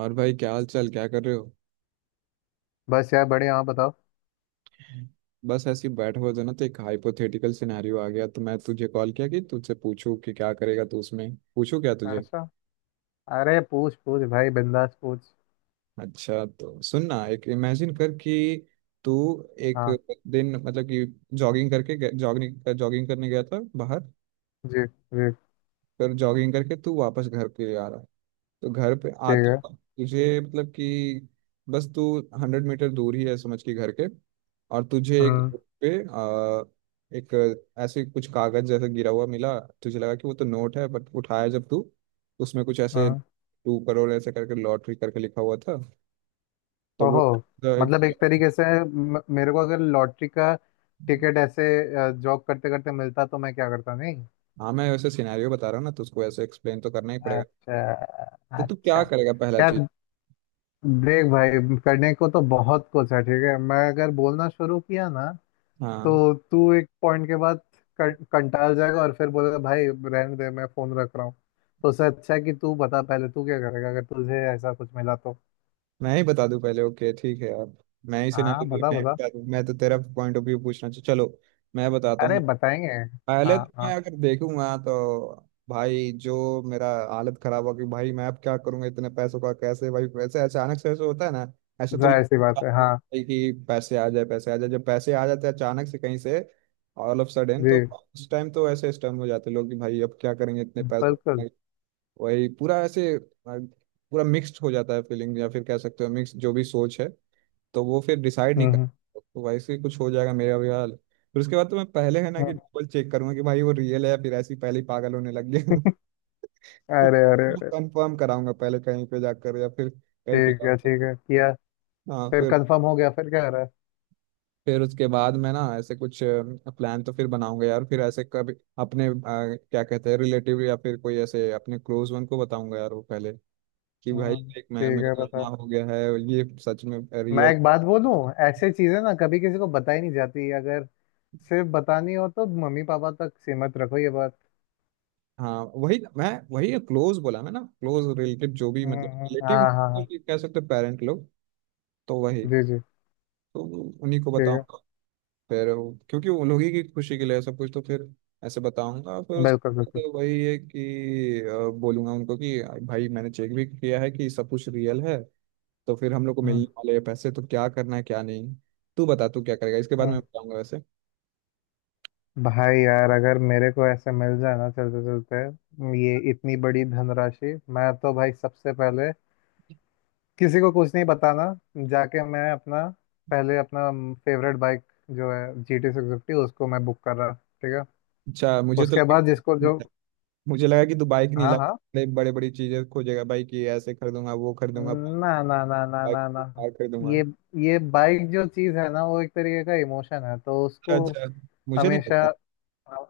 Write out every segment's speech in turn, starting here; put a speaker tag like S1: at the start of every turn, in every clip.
S1: और भाई, क्या हाल चाल? क्या कर रहे हो?
S2: बस यार बढ़िया। आप बताओ।
S1: बस ऐसे ही बैठे हुए थे, ना तो एक हाइपोथेटिकल सिनेरियो आ गया, तो मैं तुझे कॉल किया कि तुझसे पूछूं कि क्या करेगा तू उसमें। पूछूं क्या तुझे?
S2: ऐसा। अरे पूछ पूछ भाई बिंदास पूछ।
S1: अच्छा, तो सुन ना, एक इमेजिन कर कि तू एक
S2: हाँ।
S1: दिन, मतलब कि जॉगिंग करके, जॉगिंग जॉगिंग करने गया था बाहर।
S2: जी जी।
S1: पर जॉगिंग करके तू वापस घर पे आ रहा है। तो घर पे
S2: ठीक
S1: आते,
S2: है।
S1: तुझे मतलब कि, बस तू 100 मीटर दूर ही है समझ के घर के, और तुझे एक
S2: हम्म
S1: book पे आ, एक ऐसे कुछ कागज जैसे गिरा हुआ मिला। तुझे लगा कि वो तो नोट है, बट उठाया जब तू, उसमें कुछ ऐसे
S2: हम्म।
S1: 2 करोड़ ऐसे करके लॉटरी करके लिखा हुआ था। तो वो,
S2: ओहो।
S1: तो एक,
S2: मतलब एक तरीके से मेरे को अगर लॉटरी का टिकट ऐसे जॉब करते करते मिलता तो मैं क्या करता नहीं।
S1: हाँ मैं वैसे सिनेरियो बता रहा हूँ ना, तो उसको ऐसे एक्सप्लेन तो करना ही पड़ेगा।
S2: अच्छा।
S1: तो तू
S2: अच्छा
S1: क्या करेगा पहला
S2: यार,
S1: चीज?
S2: देख भाई, करने को तो बहुत कुछ है, ठीक है। मैं अगर बोलना शुरू किया ना
S1: हाँ,
S2: तो तू एक पॉइंट के बाद कंटाल जाएगा और फिर बोलेगा भाई रहने दे मैं फोन रख रहा हूँ। तो उससे अच्छा है कि तू बता पहले, तू क्या करेगा अगर तुझे ऐसा कुछ मिला तो।
S1: मैं ही बता दूं पहले, ओके ठीक है यार। मैं ही
S2: हाँ
S1: सिनेरियो
S2: बता
S1: मैं ही
S2: बता।
S1: बता दूं। मैं तो तेरा पॉइंट ऑफ व्यू पूछना चाहिए, चलो मैं बताता
S2: अरे
S1: हूँ।
S2: बताएंगे।
S1: पहले
S2: हाँ
S1: तो
S2: हाँ।
S1: मैं अगर देखूंगा तो भाई, जो मेरा हालत खराब होगी भाई। मैं अब क्या करूंगा इतने पैसों का? कैसे भाई, वैसे अचानक से ऐसे होता है ना? ऐसे तो
S2: जाहिर सी
S1: लगता है
S2: बात है
S1: आपको
S2: हाँ।
S1: भाई कि पैसे आ जाए, पैसे आ जाए, जब पैसे आ जाते हैं अचानक से कहीं से ऑल ऑफ सडन, तो
S2: जी।
S1: उस टाइम तो ऐसे स्टम्प हो जाते हैं लोग कि भाई अब क्या करेंगे इतने पैसों
S2: बिल्कुल।
S1: का? वही पूरा ऐसे पूरा मिक्स्ड हो जाता है फीलिंग, या फिर कह सकते हो मिक्स जो भी सोच है। तो वो फिर डिसाइड नहीं
S2: हम्म
S1: कर
S2: हम्म,
S1: सकता। तो वैसे ही कुछ हो जाएगा मेरा भी हाल। फिर उसके बाद तो मैं पहले है ना, कि
S2: हम्म।
S1: डबल चेक करूंगा कि भाई वो रियल है, या फिर ऐसे ही पहले ही पागल होने लग गया
S2: अरे अरे
S1: तो
S2: अरे।
S1: कंफर्म कराऊंगा पहले कहीं पे जाकर या फिर कहीं पे
S2: ठीक
S1: जाकर।
S2: है किया।
S1: हाँ
S2: फिर
S1: फिर
S2: कंफर्म हो गया फिर क्या कर रहा है?
S1: फिर उसके बाद मैं ना ऐसे कुछ प्लान तो फिर बनाऊंगा यार। फिर ऐसे कभी अपने क्या कहते हैं, रिलेटिव, या फिर कोई ऐसे अपने क्लोज वन को बताऊंगा यार वो पहले। कि भाई
S2: हम्म।
S1: देख, मैं
S2: ठीक है
S1: मेरा
S2: बता।
S1: इतना हो गया है, ये सच में
S2: मैं
S1: रियल।
S2: एक बात बोलूं? ऐसे चीजें ना कभी किसी को बताई नहीं जाती। अगर सिर्फ बतानी हो तो मम्मी पापा तक सीमित रखो ये बात।
S1: हाँ वही मैं, वही क्लोज बोला मैं ना, क्लोज रिलेटिव जो भी, मतलब
S2: हाँ
S1: रिलेटिव
S2: हाँ हाँ।
S1: कह सकते हैं, पेरेंट लोग। तो वही,
S2: जी जी।
S1: तो उन्हीं को
S2: ठीक है।
S1: बताऊंगा। फिर वो- क्योंकि उन लोग ही की खुशी के लिए सब कुछ, तो फिर ऐसे बताऊंगा फिर उस।
S2: बिल्कुल बिल्कुल।
S1: तो वही है कि बोलूंगा उनको कि भाई मैंने चेक भी किया है कि सब कुछ रियल है। तो फिर हम लोग को मिलने
S2: हम्म
S1: वाले हैं पैसे, तो क्या करना है क्या नहीं। तू बता, तू क्या करेगा, इसके बाद
S2: हम्म।
S1: मैं बताऊंगा वैसे।
S2: भाई यार अगर मेरे को ऐसे मिल जाए ना चलते चलते ये इतनी बड़ी धनराशि, मैं तो भाई सबसे पहले किसी को कुछ नहीं बताना। जाके मैं अपना, पहले अपना फेवरेट बाइक जो है GT 650, उसको मैं बुक कर रहा, ठीक है।
S1: अच्छा, मुझे तो,
S2: उसके बाद जिसको जो।
S1: मुझे लगा कि तू बाइक नहीं
S2: हाँ
S1: ला
S2: हाँ।
S1: बड़े, बड़ी चीजें खोजेगा भाई, कि ऐसे खरीदूंगा वो खरीदूंगा,
S2: ना ना ना ना
S1: बाइक
S2: ना ना।
S1: कार खरीदूंगा।
S2: ये ये बाइक जो चीज़ है ना वो एक तरीके का इमोशन है, तो
S1: अच्छा
S2: उसको
S1: अच्छा मुझे नहीं
S2: हमेशा।
S1: पता।
S2: हाँ।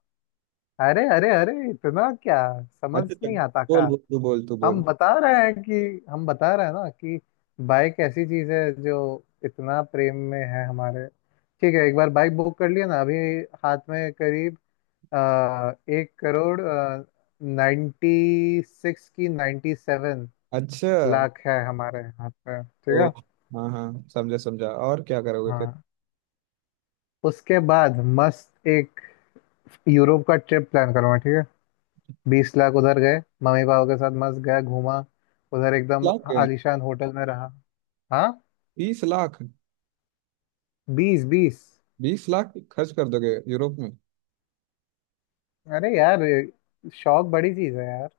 S2: अरे अरे अरे, इतना क्या समझ
S1: अच्छा चल,
S2: नहीं आता का?
S1: बोल बोल, तू बोल तू
S2: हम
S1: बोल
S2: बता रहे हैं कि, हम बता रहे हैं ना कि बाइक ऐसी चीज है जो इतना प्रेम में है हमारे। ठीक है, एक बार बाइक बुक कर लिया ना, अभी हाथ में करीब 1 करोड़ 96 की नाइन्टी सेवन
S1: अच्छा,
S2: लाख है हमारे हाथ में, ठीक
S1: तो
S2: है।
S1: हाँ हाँ, समझा समझा, और क्या करोगे फिर?
S2: हाँ, उसके बाद मस्त एक यूरोप का ट्रिप प्लान करूँगा, ठीक है। 20 लाख उधर गए, मम्मी पापा के साथ मस्त गया घूमा, उधर एकदम
S1: लाख,
S2: आलीशान होटल में रहा। हाँ।
S1: 20 लाख,
S2: बीस बीस।
S1: 20 लाख खर्च कर दोगे यूरोप में?
S2: अरे यार शौक बड़ी चीज है यार।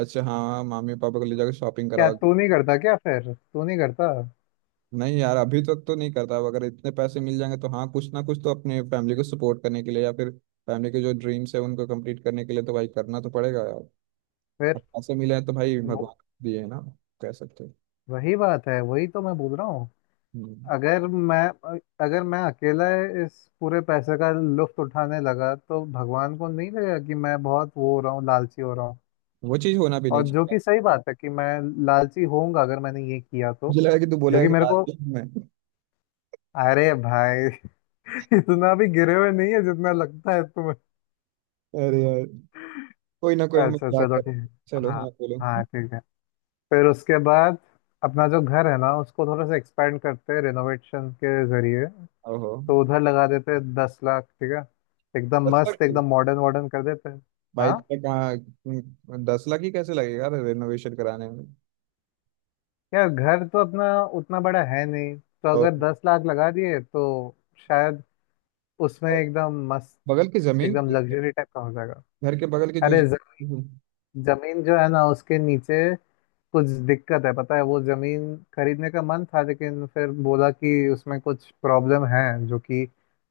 S1: अच्छा हाँ, मामी पापा को ले जाकर शॉपिंग
S2: क्या
S1: कराओ।
S2: तू नहीं करता क्या? फिर तू नहीं करता?
S1: नहीं यार अभी तक तो नहीं करता, अब अगर इतने पैसे मिल जाएंगे तो हाँ, कुछ ना कुछ तो अपने फैमिली को सपोर्ट करने के लिए, या फिर फैमिली के जो ड्रीम्स है उनको कंप्लीट करने के लिए तो भाई करना तो पड़ेगा यार। अब
S2: फिर
S1: पैसे मिले हैं तो भाई
S2: वो-
S1: भगवान दिए है ना, कह सकते हैं।
S2: वही बात है, वही तो मैं बोल रहा हूँ।
S1: हम्म,
S2: अगर मैं अगर मैं अकेला इस पूरे पैसे का लुफ्त उठाने लगा तो भगवान को नहीं लगेगा कि मैं बहुत वो हो रहा हूँ, लालची हो रहा हूँ।
S1: वो चीज होना भी
S2: और
S1: नहीं
S2: जो
S1: चाहिए।
S2: कि सही बात है कि मैं लालची होऊंगा अगर मैंने ये किया तो।
S1: मुझे लगा कि तू
S2: जो
S1: बोलेगा
S2: कि
S1: कि
S2: मेरे
S1: रात
S2: को,
S1: दिन में।
S2: अरे भाई इतना भी गिरे हुए नहीं है जितना लगता है तुम्हें।
S1: अरे यार, कोई ना कोई
S2: अच्छा
S1: मजाक
S2: चलो
S1: कर।
S2: ठीक है
S1: चलो
S2: हाँ।
S1: हाँ, बोलो।
S2: हाँ ठीक है। फिर उसके बाद अपना जो घर है ना उसको थोड़ा सा एक्सपेंड करते हैं रिनोवेशन के जरिए।
S1: ओहो,
S2: तो उधर लगा देते हैं 10 लाख, ठीक है। एकदम
S1: 10 लाख
S2: मस्त
S1: की?
S2: एकदम मॉडर्न वॉर्डन कर देते हैं।
S1: भाई
S2: हाँ
S1: तो कहाँ 10 लाख ही कैसे लगेगा रेनोवेशन कराने में?
S2: यार घर तो अपना उतना बड़ा है नहीं, तो
S1: और
S2: अगर 10 लाख लगा दिए तो शायद उसमें एकदम मस्त
S1: बगल की जमीन
S2: एकदम
S1: खरीदते हैं।
S2: लग्जरी टाइप का हो जाएगा।
S1: घर के बगल की जो
S2: अरे जमीन जो है ना उसके नीचे कुछ दिक्कत है, पता है। वो जमीन खरीदने का मन था लेकिन फिर बोला कि उसमें कुछ प्रॉब्लम है। जो कि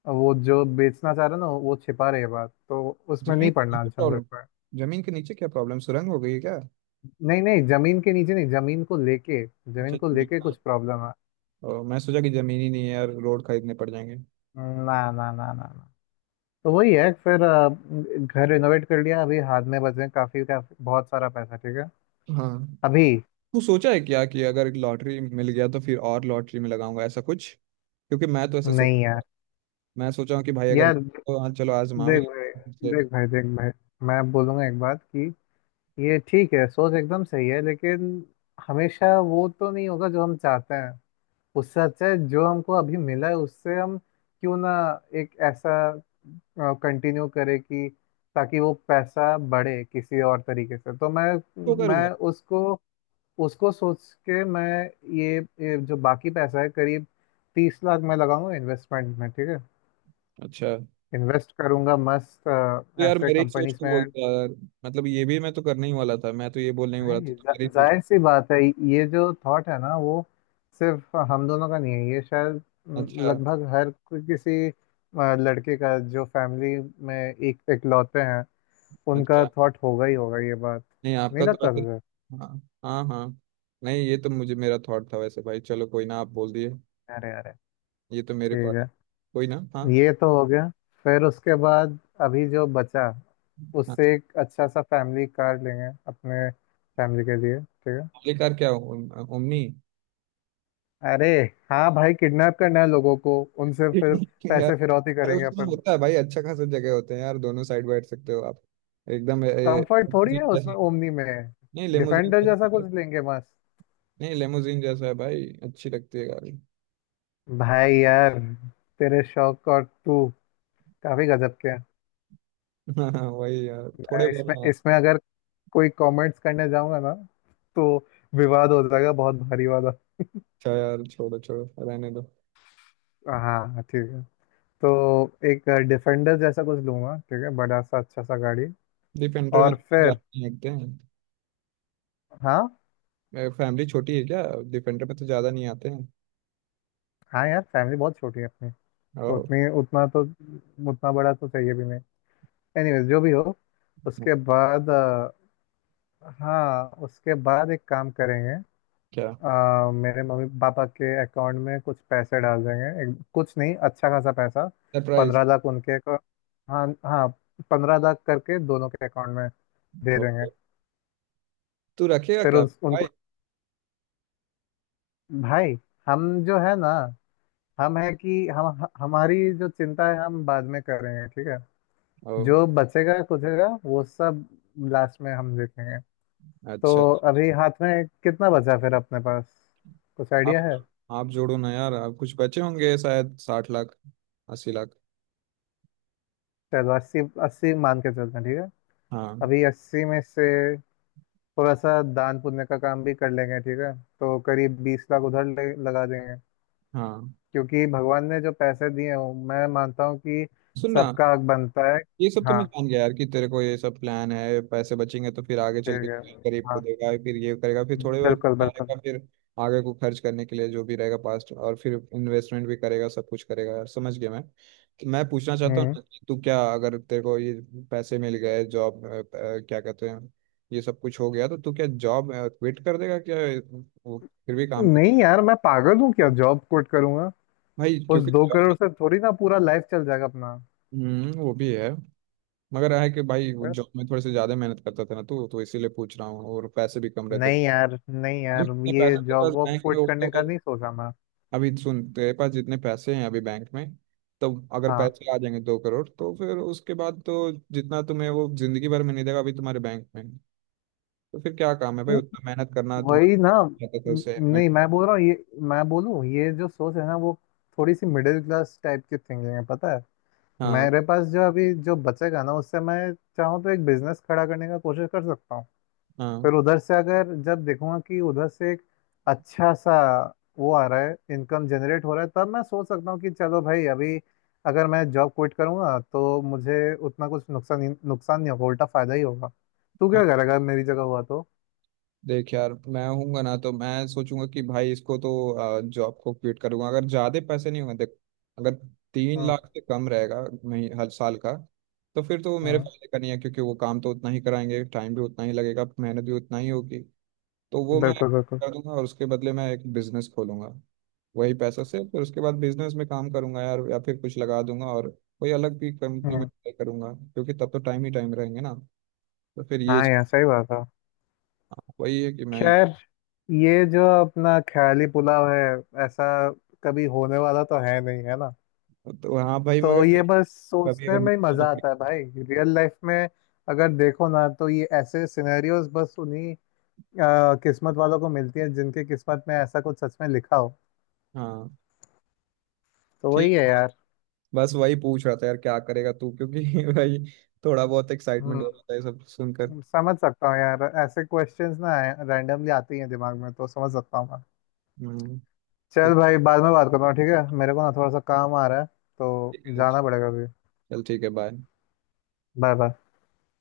S2: वो जो बेचना चाह रहा ना वो छिपा रही है बात, तो उसमें
S1: जमीन
S2: नहीं पड़ना अच्छा नहीं
S1: प्रॉब्लम।
S2: लगता है।
S1: जमीन के नीचे क्या प्रॉब्लम, सुरंग हो गई है क्या?
S2: नहीं नहीं जमीन के नीचे नहीं, जमीन को लेके,
S1: अच्छा
S2: जमीन को
S1: ये-
S2: लेके कुछ प्रॉब्लम है।
S1: ओ, मैं सोचा कि जमीन ही नहीं है यार, रोड खरीदने पड़ जाएंगे।
S2: ना ना ना ना ना। तो वही है फिर, घर रिनोवेट कर लिया, अभी हाथ में बचे हैं काफी काफी बहुत सारा पैसा, ठीक है।
S1: हाँ,
S2: अभी।
S1: तू सोचा है क्या कि अगर लॉटरी मिल गया तो फिर और लॉटरी में लगाऊंगा ऐसा कुछ? क्योंकि मैं तो ऐसे सोच,
S2: नहीं यार।
S1: मैं सोचा हूँ कि भाई अगर
S2: यार
S1: तो हाँ चलो आजमा भी
S2: देख भाई,
S1: लेते हैं,
S2: देख भाई देख भाई मैं बोलूंगा एक बात कि ये ठीक है, सोच एकदम सही है लेकिन हमेशा वो तो नहीं होगा जो हम चाहते हैं। उससे अच्छा है जो हमको अभी मिला है उससे हम क्यों ना एक ऐसा कंटिन्यू करें कि ताकि वो पैसा बढ़े किसी और तरीके से। तो मैं
S1: तो
S2: मैं
S1: करूंगा।
S2: उसको, उसको सोच के मैं ये जो बाकी पैसा है, करीब 30 लाख, मैं लगाऊंगा इन्वेस्टमेंट में, ठीक है।
S1: अच्छा,
S2: इन्वेस्ट करूंगा मस्त
S1: तो यार
S2: ऐसे
S1: मेरे ही सोच
S2: कंपनीज
S1: को
S2: में।
S1: बोलता है यार, मतलब ये भी मैं तो करने ही वाला था, मैं तो ये बोलने ही वाला था,
S2: नहीं
S1: तो मेरे
S2: जा-
S1: ही सोच।
S2: जाहिर सी बात है, ये जो थॉट है ना वो सिर्फ हम दोनों का नहीं है ये, शायद
S1: अच्छा
S2: लगभग किसी लड़के का जो फैमिली में एक इकलौते हैं उनका
S1: अच्छा
S2: थॉट होगा ही होगा ये बात।
S1: नहीं
S2: नहीं
S1: आपका तो
S2: लगता
S1: वैसे।
S2: तुझे?
S1: हाँ हाँ हाँ। नहीं, ये तो मुझे मेरा थॉट था वैसे भाई, चलो कोई ना, आप बोल दिए।
S2: अरे अरे।
S1: ये तो मेरे
S2: ठीक
S1: पास,
S2: है।
S1: कोई ना हाँ।
S2: ये तो हो गया, फिर उसके बाद अभी जो बचा
S1: हाँ,
S2: उससे एक अच्छा सा फैमिली कार लेंगे अपने फैमिली के लिए, ठीक है।
S1: आखिरकार क्या ओमनी?
S2: अरे हाँ भाई, किडनैप करना है लोगों को उनसे फिर
S1: यार,
S2: पैसे फिरौती
S1: अरे
S2: करेंगे
S1: उसमें
S2: अपन।
S1: होता है भाई, अच्छा खासा जगह होते हैं यार, दोनों साइड बैठ सकते हो आप, एकदम ए, ए,
S2: कंफर्ट थोड़ी है
S1: limousine
S2: उसमें
S1: जैसे।
S2: ओमनी में।
S1: नहीं, लेमोजीन
S2: डिफेंडर जैसा
S1: जैसे।
S2: कुछ लेंगे बस।
S1: नहीं, लेमोजीन जैसा है भाई, अच्छी लगती है गाड़ी।
S2: भाई यार, तेरे शौक और तू काफी गजब के हैं।
S1: हाँ हाँ, वही यार थोड़े बहुत
S2: इसमें
S1: हाँ।
S2: इसमें अगर कोई कमेंट्स करने जाऊंगा ना तो विवाद हो जाएगा बहुत भारी वाला।
S1: अच्छा यार, छोड़ो छोड़ो रहने दो।
S2: हाँ ठीक है। तो एक डिफेंडर जैसा कुछ लूंगा, ठीक है, बड़ा सा अच्छा सा गाड़ी।
S1: डिफेंडर में
S2: और
S1: तो
S2: फिर
S1: ज्यादा नहीं देखते हैं।
S2: हाँ।
S1: फैमिली छोटी है क्या? डिफेंडर में तो ज्यादा नहीं आते हैं।
S2: हाँ यार फैमिली बहुत छोटी है अपनी, तो
S1: ओ,
S2: उतनी उतना तो, उतना बड़ा तो चाहिए भी नहीं। एनीवेज जो भी हो, उसके बाद, हाँ उसके बाद एक काम करेंगे।
S1: क्या
S2: मेरे मम्मी पापा के अकाउंट में कुछ पैसे डाल देंगे, कुछ नहीं अच्छा खासा पैसा।
S1: सरप्राइज?
S2: पंद्रह लाख उनके को- हाँ हाँ, 15 लाख करके दोनों के अकाउंट में दे देंगे।
S1: तू रखेगा
S2: फिर
S1: क्या
S2: उनको
S1: भाई?
S2: भाई, हम जो है ना, हम है कि हम हमारी जो चिंता है हम बाद में करेंगे, ठीक है।
S1: ओ,
S2: जो बचेगा कुछेगा वो सब लास्ट में हम देखेंगे। तो
S1: अच्छा।
S2: अभी हाथ में कितना बचा फिर अपने पास, कुछ आइडिया
S1: आप
S2: है?
S1: आप जोड़ो ना यार, आप कुछ बचे होंगे शायद 60 लाख, 80 लाख।
S2: चलो 80, 80 मान के चलते हैं, ठीक है।
S1: हाँ।
S2: अभी 80 में से थोड़ा सा दान पुण्य का काम भी कर लेंगे, ठीक है। तो करीब 20 लाख उधर लगा देंगे।
S1: हाँ
S2: क्योंकि भगवान ने जो पैसे दिए हों मैं मानता हूँ कि
S1: सुनना,
S2: सबका हक बनता है।
S1: ये सब तो
S2: हाँ
S1: मैं जान गया यार कि तेरे को ये सब प्लान है, पैसे बचेंगे तो फिर आगे चल के
S2: ठीक है।
S1: गरीब को
S2: हाँ
S1: देगा, फिर ये करेगा, फिर थोड़े बहुत
S2: बिल्कुल
S1: जाएगा,
S2: बिल्कुल।
S1: फिर आगे को खर्च करने के लिए जो भी रहेगा पास्ट, और फिर इन्वेस्टमेंट भी करेगा, सब कुछ करेगा यार। समझ गया मैं तो, मैं पूछना चाहता हूँ
S2: हम्म।
S1: ना कि तू क्या, अगर तेरे को ये पैसे मिल गए जॉब, क्या कहते हैं, ये सब कुछ हो गया तो तू क्या जॉब क्विट कर देगा क्या? वो फिर भी काम?
S2: नहीं यार मैं पागल हूँ क्या जॉब कोट करूंगा?
S1: भाई
S2: उस
S1: क्योंकि
S2: दो
S1: job
S2: करोड़
S1: में-
S2: से थोड़ी ना पूरा लाइफ चल जाएगा अपना।
S1: हम्म, वो भी है, मगर है कि भाई
S2: अ,
S1: जॉब में थोड़े से ज्यादा मेहनत करता था ना तू, तो इसीलिए पूछ रहा हूँ, और पैसे भी कम रहते थे।
S2: नहीं यार, नहीं
S1: अभी
S2: यार,
S1: जितने
S2: ये
S1: पैसे तेरे पास
S2: जॉब वॉब
S1: बैंक में
S2: क्विट
S1: वो तो
S2: करने का
S1: भाई,
S2: नहीं सोचा मैं।
S1: अभी सुन, तेरे पास जितने पैसे हैं अभी बैंक में, तो अगर
S2: हाँ
S1: पैसे आ जाएंगे 2 करोड़ तो फिर उसके बाद तो जितना तुम्हें वो जिंदगी भर में नहीं देगा अभी तुम्हारे बैंक में, तो फिर क्या काम है भाई उतना मेहनत करना तुम्हारा,
S2: वही ना।
S1: रहता था
S2: न-
S1: उसे।
S2: नहीं मैं बोल रहा हूँ, ये मैं बोलूँ ये जो सोच है ना वो थोड़ी सी मिडिल क्लास टाइप की थिंकिंग है, पता है।
S1: हाँ
S2: मेरे पास जो अभी जो बचेगा ना उससे मैं चाहूँ तो एक बिजनेस खड़ा करने का कोशिश कर सकता हूँ।
S1: हाँ
S2: फिर उधर से अगर जब देखूंगा कि उधर से एक अच्छा सा वो आ रहा है, इनकम जनरेट हो रहा है, तब मैं सोच सकता हूँ कि चलो भाई अभी अगर मैं जॉब क्विट करूंगा तो मुझे उतना कुछ नुकसान नुकसान नहीं होगा, उल्टा फायदा ही होगा। तू क्या करेगा मेरी जगह हुआ तो?
S1: देख यार मैं होऊंगा ना तो मैं सोचूंगा कि भाई इसको तो जॉब को क्विट करूंगा अगर ज्यादा पैसे नहीं होंगे देख, अगर तीन
S2: हम्म।
S1: लाख से कम रहेगा मही- हर साल का, तो फिर तो वो मेरे
S2: हम्म
S1: फायदे का नहीं है, क्योंकि वो काम तो उतना ही कराएंगे, टाइम भी उतना ही लगेगा, मेहनत भी उतना ही होगी। तो वो मैं
S2: बिल्कुल बिल्कुल।
S1: कर दूंगा, और उसके बदले मैं एक बिजनेस खोलूंगा वही पैसा से। फिर उसके बाद बिजनेस में काम करूंगा यार, या फिर कुछ लगा दूंगा, और कोई अलग भी कंपनी में
S2: हम्म,
S1: ट्राई करूंगा, क्योंकि तब तो टाइम ही टाइम रहेंगे ना। तो फिर ये
S2: हाँ यार सही बात है।
S1: वही है कि मैं,
S2: खैर, ये जो अपना ख्याली पुलाव है ऐसा कभी होने वाला तो है नहीं, है ना?
S1: तो हाँ भाई
S2: तो
S1: मगर
S2: ये बस
S1: अभी
S2: सोचने
S1: अगर मैं
S2: में ही
S1: तो,
S2: मजा आता है भाई, रियल लाइफ में अगर देखो ना तो ये ऐसे सिनेरियोज बस उन्हीं किस्मत वालों को मिलती है जिनके किस्मत में ऐसा कुछ सच में लिखा हो।
S1: हाँ
S2: तो वही
S1: ठीक।
S2: है यार।
S1: बस वही पूछ रहा था यार क्या करेगा तू, क्योंकि भाई थोड़ा बहुत एक्साइटमेंट हो
S2: हम्म।
S1: जाता है ये सब सुनकर।
S2: समझ सकता हूँ यार, ऐसे क्वेश्चंस ना रैंडमली आते ही हैं दिमाग में, तो समझ सकता हूँ।
S1: हम्म। तो
S2: चल भाई बाद में बात करता हूँ, ठीक है, मेरे को ना थोड़ा सा काम आ रहा है, तो
S1: ठीक है,
S2: जाना पड़ेगा अभी।
S1: चल ठीक है, बाय।
S2: Bye bye.